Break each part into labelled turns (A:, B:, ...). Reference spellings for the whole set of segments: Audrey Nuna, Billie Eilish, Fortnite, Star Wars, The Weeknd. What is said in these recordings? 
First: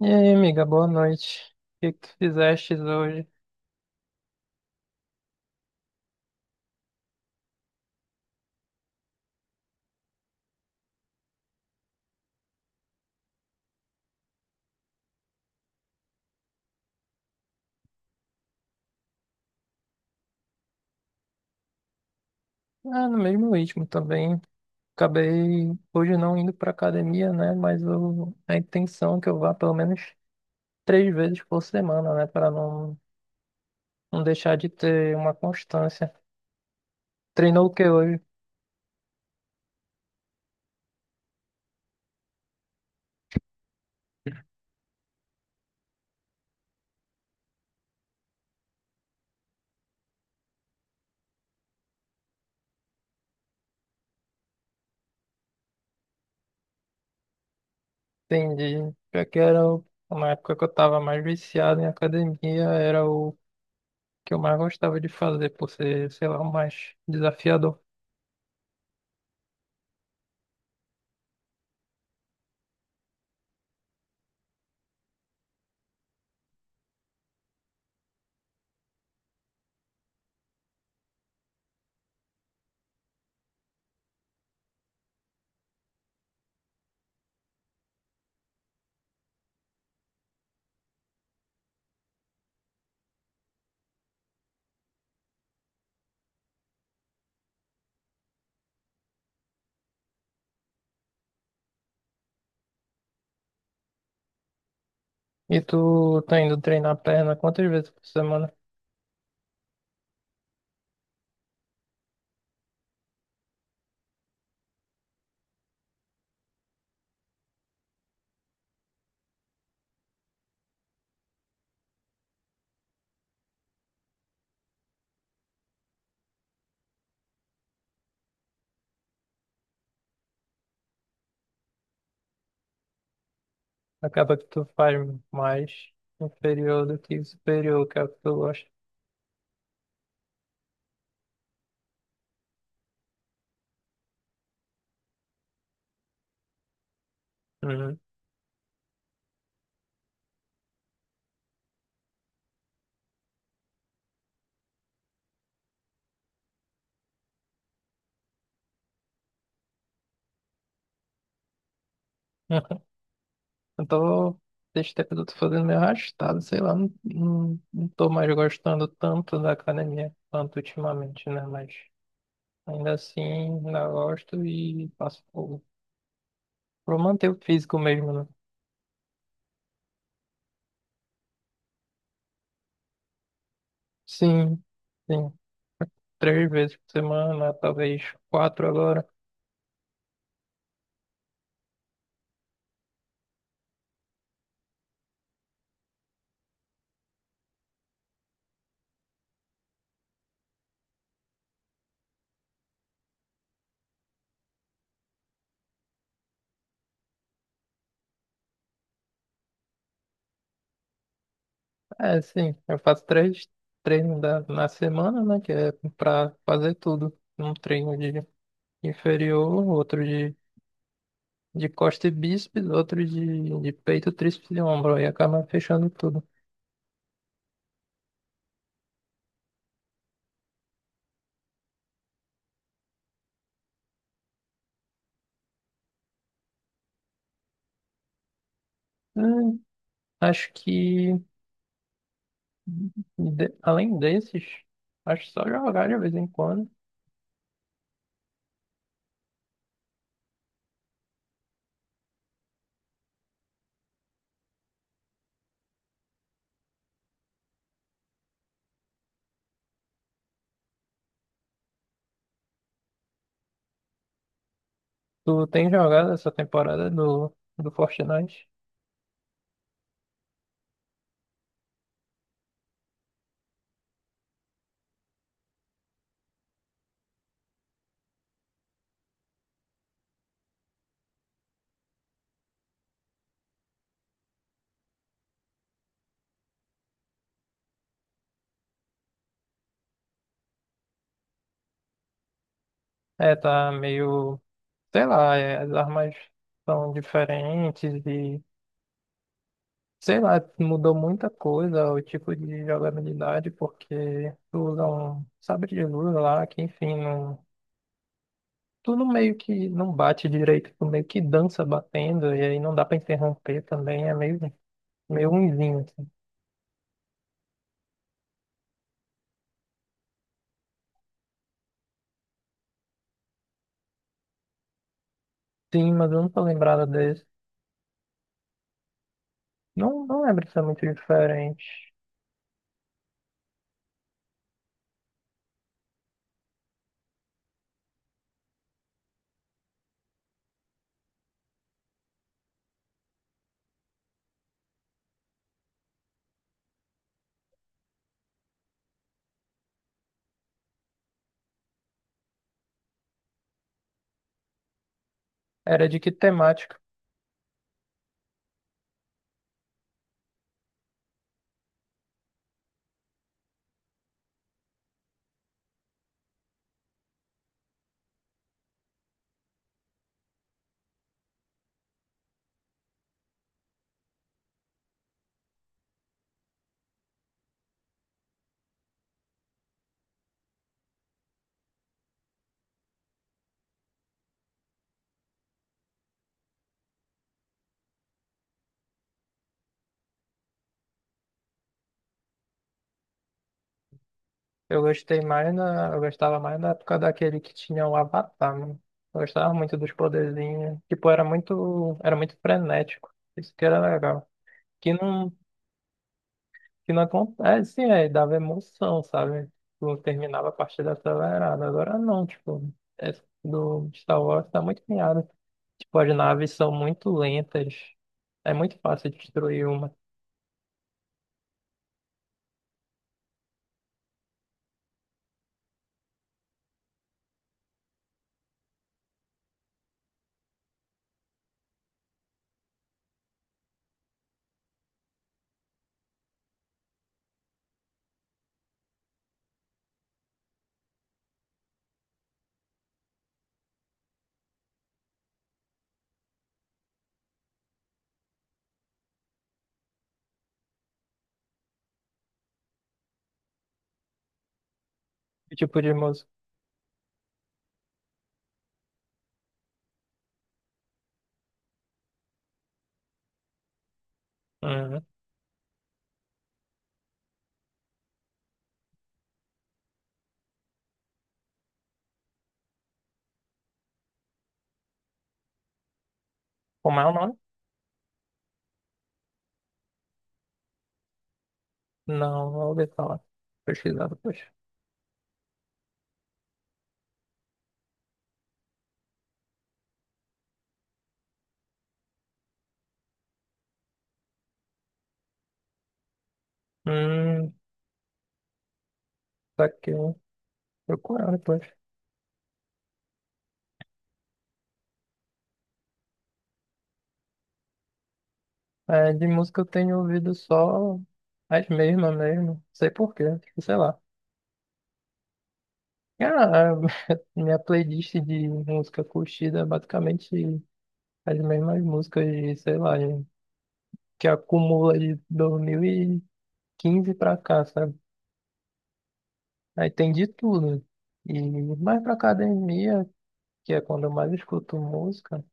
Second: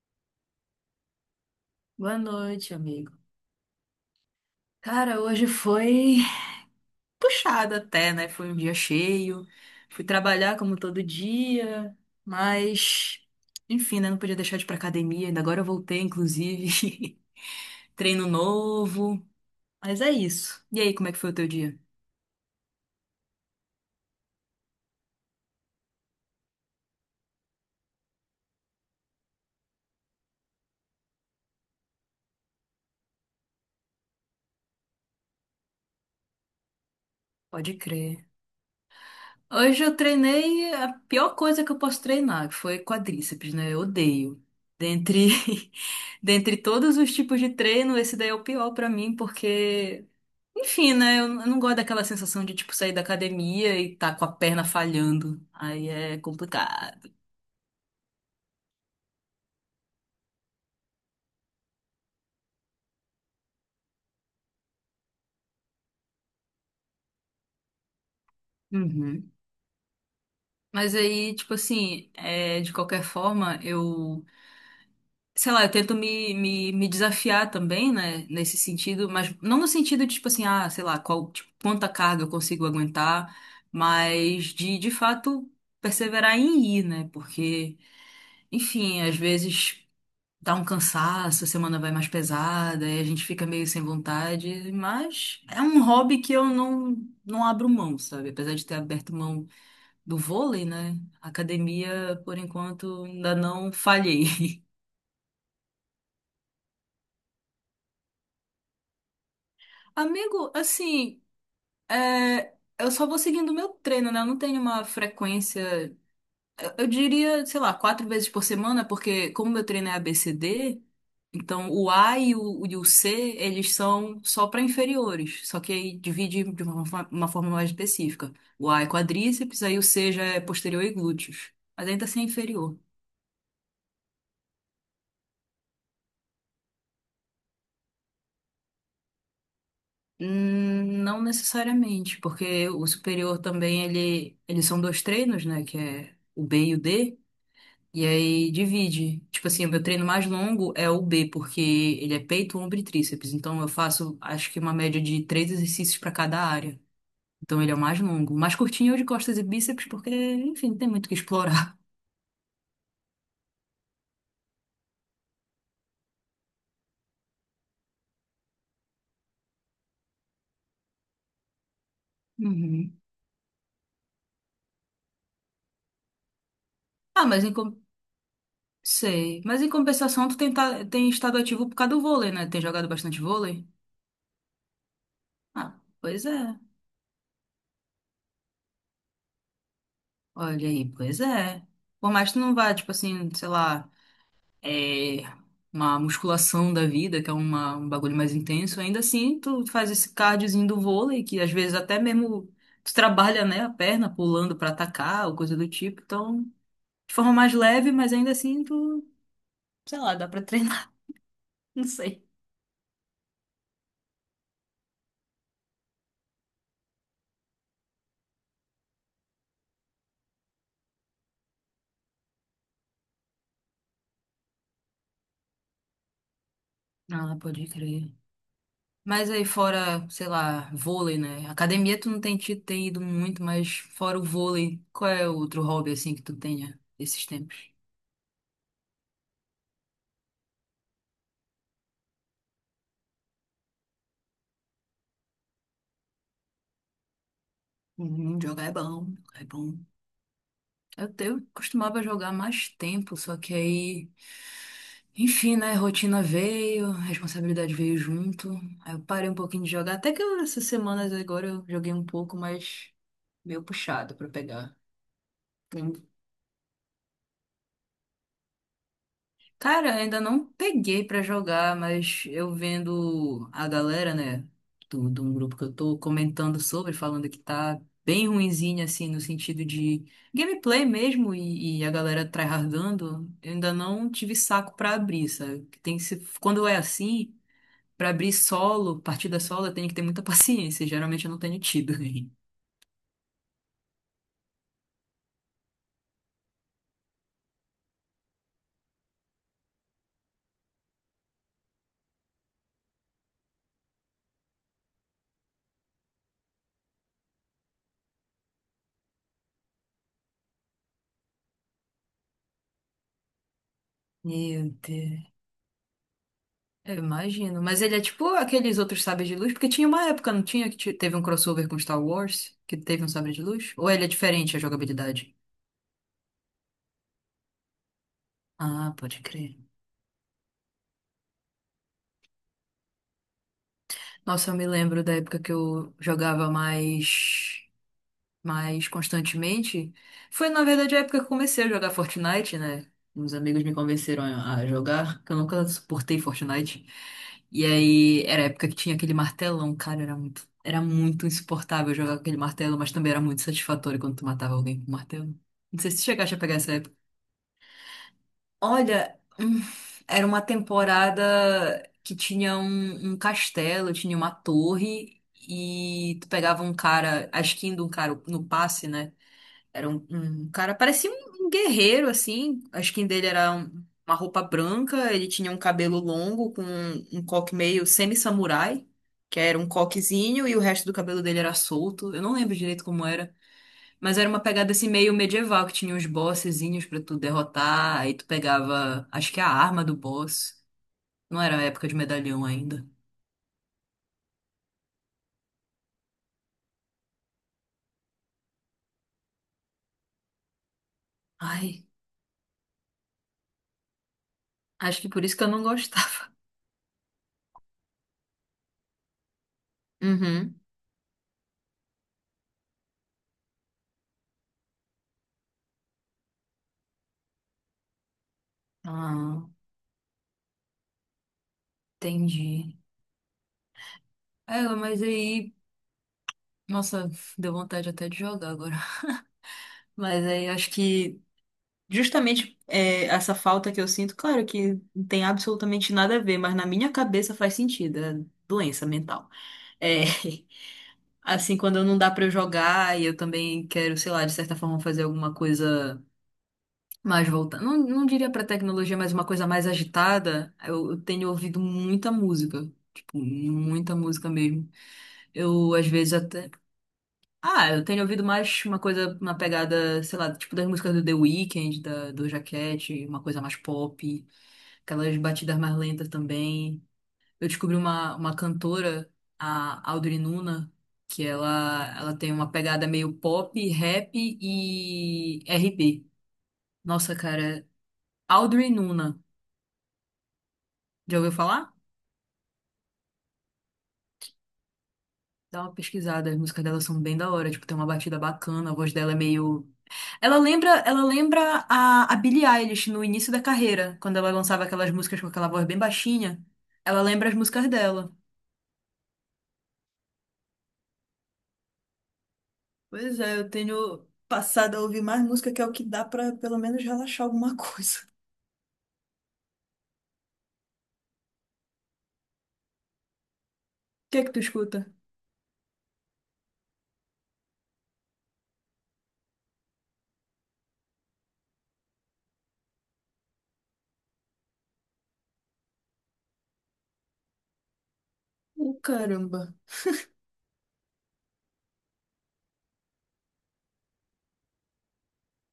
A: E aí, amiga, boa noite. O que que
B: Boa noite,
A: fizeste
B: amigo.
A: hoje?
B: Cara, hoje foi puxado até, né? Foi um dia cheio. Fui trabalhar como todo dia, mas enfim, né? Não podia deixar de ir pra academia. Ainda agora eu voltei, inclusive. Treino novo. Mas é isso. E aí, como é que foi o teu dia?
A: Ah, no mesmo ritmo também. Acabei hoje não indo pra academia, né? Mas a intenção é que eu vá pelo menos três vezes por semana, né? Para não deixar de ter uma constância. Treinou o
B: Pode
A: que hoje?
B: crer. Hoje eu treinei a pior coisa que eu posso treinar, que foi quadríceps, né? Eu odeio. Dentre, dentre todos os tipos de treino, esse daí é o pior pra mim, porque enfim, né? Eu não gosto daquela sensação de, tipo, sair da academia e tá com a perna falhando. Aí é complicado.
A: Entendi. Já que era uma época que eu tava mais viciado em academia, era o que eu mais gostava de fazer, por ser, sei lá, o mais desafiador.
B: Uhum. Mas aí, tipo assim, é, de qualquer forma, eu, sei lá, eu tento me desafiar também, né? Nesse sentido, mas não no sentido de, tipo assim, ah, sei lá, qual, tipo, quanta carga eu consigo aguentar, mas de fato, perseverar em ir, né? Porque, enfim, às vezes dá um cansaço, a semana vai mais pesada, e a gente fica meio sem vontade, mas é um hobby que eu não, não abro mão, sabe? Apesar de ter aberto mão do vôlei, né? A academia, por enquanto, ainda não falhei.
A: E tu tá indo treinar perna quantas vezes por semana?
B: Amigo, assim, é, eu só vou seguindo o meu treino, né? Eu não tenho uma frequência. Eu diria, sei lá, quatro vezes por semana, porque como meu treino é ABCD, então o A e o C, eles são só para inferiores, só que aí divide de uma forma mais específica. O A é quadríceps, aí o C já é posterior e glúteos, mas ainda assim é inferior.
A: Acaba que tu faz mais inferior do que superior, que é o que tu gosta.
B: Não necessariamente, porque o superior também, ele, eles são dois treinos, né, que é o B e o D,
A: Uhum.
B: e aí divide. Tipo assim, o meu treino mais longo é o B, porque ele é peito, ombro e tríceps. Então eu faço, acho que uma média de três exercícios para cada área. Então ele é o mais longo. O mais curtinho é o de costas e bíceps, porque, enfim, tem muito o que explorar.
A: Eu tô, desde tempo eu tô fazendo meio arrastado, sei lá, não tô mais gostando tanto da academia quanto ultimamente, né? Mas ainda
B: Uhum.
A: assim, ainda gosto e faço por
B: Ah,
A: manter o
B: mas em, com-
A: físico mesmo, né?
B: sei. Mas em compensação, tu tem, tem estado ativo por causa do vôlei, né? Tem jogado bastante vôlei?
A: Sim, sim,
B: Ah, pois
A: três
B: é.
A: vezes por semana, talvez quatro agora.
B: Olha aí, pois é. Por mais que tu não vá, tipo assim, sei lá, é, uma musculação da vida, que é uma, um bagulho mais intenso, ainda assim tu faz esse cardiozinho do vôlei, que às vezes até mesmo tu trabalha, né, a perna pulando pra atacar ou coisa do tipo, então de forma mais leve, mas ainda assim tu, sei lá, dá pra treinar, não
A: É,
B: sei.
A: sim, eu faço três treinos na semana, né? Que é pra fazer tudo. Um treino de inferior, outro de costa e bíceps, outro de peito, tríceps e ombro. Aí acaba fechando tudo.
B: Ah, pode crer. Mas aí fora, sei lá, vôlei, né? Academia tu não tem, tem ido muito, mas fora o vôlei, qual é outro hobby assim que tu tenha esses tempos?
A: Hum, acho que, além desses, acho que só jogar de vez em quando.
B: Jogar é bom, jogar é bom. Eu costumava jogar mais tempo, só que aí, enfim, né? Rotina veio, responsabilidade veio junto. Aí eu parei um pouquinho de jogar. Essas semanas agora eu joguei um pouco, mas meio puxado pra pegar.
A: Tu tem jogado essa temporada do Fortnite?
B: Cara, ainda não peguei pra jogar, mas eu vendo a galera, né, do, de um grupo que eu tô comentando sobre, falando que tá bem ruinzinho, assim, no sentido de gameplay mesmo, e a galera tryhardando, eu ainda não tive saco pra abrir, sabe? Que tem que ser, quando é assim, pra abrir solo, partida solo, eu tenho que ter muita paciência, geralmente eu não tenho tido.
A: É, tá meio, sei lá, é, as armas são diferentes. Sei lá, mudou muita coisa, o tipo de jogabilidade, porque tu usa um sabre de luz lá, que enfim, não, tu não, meio que não bate direito, tu meio que dança batendo, e aí não dá pra interromper também, é meio,
B: Meu Deus.
A: meio ruimzinho, assim.
B: Eu imagino. Mas ele é tipo aqueles outros sabres de luz, porque tinha uma época, não tinha, que teve um crossover com Star Wars, que teve um sabre de luz? Ou ele é diferente a jogabilidade?
A: Sim, mas eu não tô lembrado desse.
B: Ah, pode crer.
A: Não, não lembro se é muito diferente.
B: Nossa, eu me lembro da época que eu jogava mais, mais constantemente. Foi, na verdade, a época que eu comecei a jogar Fortnite, né? Uns amigos me convenceram a jogar, que eu nunca suportei Fortnite. E aí, era a época que tinha aquele martelão, cara, era muito insuportável jogar com aquele martelo, mas também era muito satisfatório quando tu matava alguém com martelo. Não
A: Era
B: sei se
A: de
B: tu
A: que
B: chegaste a pegar essa
A: temática?
B: época. Olha, era uma temporada que tinha um, um castelo, tinha uma torre, e tu pegava um cara, a skin de um cara no passe, né? Era um, um cara, parecia um, um guerreiro, assim. A skin dele era uma roupa branca, ele tinha um cabelo longo com um, um coque meio semi-samurai, que era um coquezinho, e o resto do cabelo dele era solto. Eu não lembro direito como era, mas era uma pegada assim meio medieval, que tinha uns bossezinhos pra tu derrotar, aí tu pegava, acho que a arma do boss. Não era a época de medalhão ainda.
A: Eu gostei mais na, eu gostava mais na época daquele que tinha o Avatar, mano. Eu gostava muito dos poderzinhos. Tipo,
B: Ai,
A: era muito frenético. Isso que era legal. que
B: acho que por
A: não,
B: isso que eu não gostava.
A: que não acontece, é, dava emoção, sabe? Tu terminava a
B: Uhum.
A: partida acelerada. Agora não, tipo, é, do Star Wars tá muito piada. Tipo, as naves são muito lentas. É muito fácil
B: Ah,
A: destruir uma.
B: entendi. É, mas aí. Nossa, deu vontade até de jogar agora. Mas aí eu acho que justamente é, essa falta que eu sinto, claro que não tem absolutamente nada a ver, mas na minha cabeça faz sentido, é doença mental. É, assim, quando não dá pra eu jogar e eu também quero, sei lá, de certa forma fazer alguma coisa mais voltada. Não, não diria pra tecnologia, mas uma coisa mais agitada, eu tenho ouvido muita música. Tipo, muita música mesmo.
A: Que
B: Eu,
A: tipo
B: às
A: de
B: vezes,
A: música?
B: até. Ah, eu tenho ouvido mais uma coisa, uma pegada, sei lá, tipo das músicas do The Weeknd, da, do Jaquete, uma coisa mais pop,
A: Uhum.
B: aquelas batidas mais lentas também. Eu descobri uma cantora, a Audrey Nuna, que ela tem uma pegada meio pop, rap e RB.
A: Como é o
B: Nossa,
A: nome?
B: cara, Audrey Nuna, já ouviu falar?
A: Não, não ouvi falar. Pesquisar depois.
B: Dá uma pesquisada, as músicas dela são bem da hora, tipo, tem uma batida bacana, a voz dela é meio ela lembra, ela lembra a Billie Eilish no início da carreira, quando ela lançava aquelas músicas com aquela voz bem baixinha. Ela lembra as
A: Hum,
B: músicas dela.
A: tá aqui, eu procurando depois.
B: Pois é, eu tenho passado a ouvir mais música, que é o que dá pra pelo menos relaxar alguma coisa.
A: É, de música eu tenho ouvido só as mesmas mesmo. Sei por quê, tipo, sei lá.
B: O que é que tu escuta?
A: Cara, minha playlist de música curtida é basicamente as mesmas músicas, de, sei lá, que acumula de 2015 pra cá, sabe?
B: Ô, caramba.
A: Aí tem de tudo. E mais pra academia, que é quando eu mais escuto música,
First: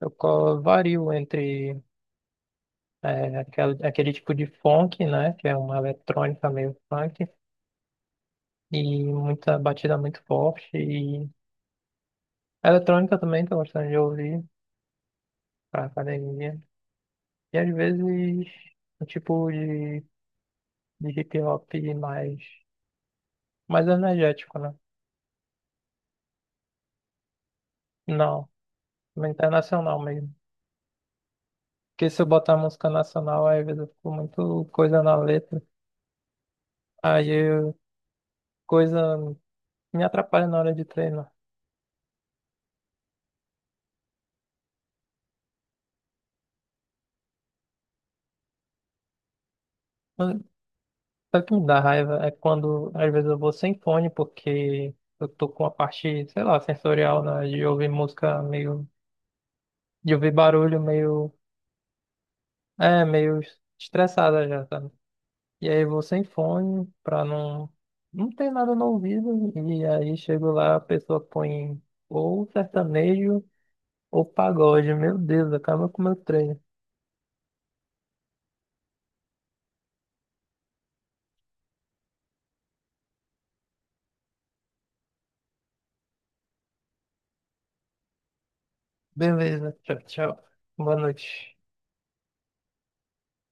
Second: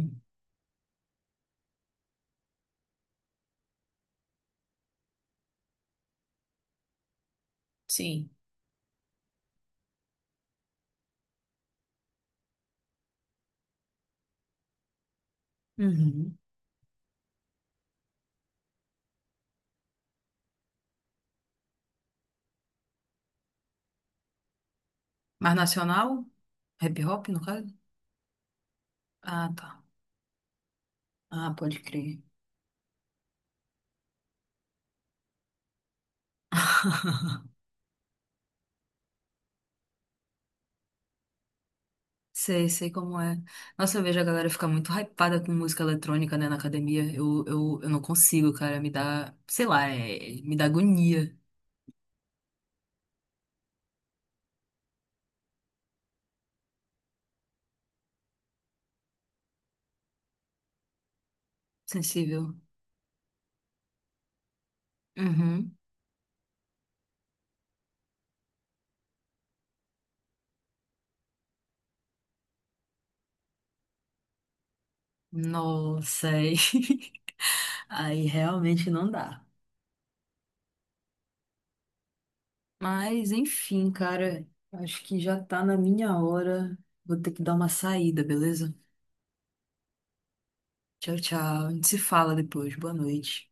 A: eu vario entre é, aquele tipo de funk, né? Que é uma eletrônica meio funk,
B: Sim.
A: e muita batida muito forte. E eletrônica também, tô gostando de ouvir pra
B: Uhum.
A: academia. E às vezes um tipo de hip hop mais energético, né?
B: Mas nacional? Hip hop, no caso?
A: Não,
B: Ah, tá.
A: internacional mesmo.
B: Ah, pode
A: Porque se
B: crer.
A: eu botar música nacional, aí, às vezes eu fico muito coisa na letra. Aí eu, coisa me atrapalha na hora de treinar.
B: Sei, sei como é. Nossa, eu vejo a galera ficar muito hypada com música eletrônica, né, na academia. Eu não consigo, cara. Me dá, sei lá,
A: Mas
B: me dá agonia.
A: sabe o que me dá raiva? É quando às vezes eu vou sem fone porque eu tô com a parte, sei lá, sensorial, né? De ouvir música meio, de ouvir barulho meio,
B: Sensível.
A: é, meio estressada já, sabe? E
B: Uhum.
A: aí eu vou sem fone pra não. Não ter nada no ouvido. E aí chego lá, a pessoa põe ou sertanejo ou pagode. Meu Deus, acaba com o meu
B: Nossa, aí,
A: treino.
B: aí realmente não dá. Mas, enfim, cara, acho que já tá na minha hora. Vou ter que dar uma saída, beleza?
A: Beleza, tchau, tchau. Boa
B: Tchau, tchau.
A: noite.
B: A gente se fala depois. Boa noite.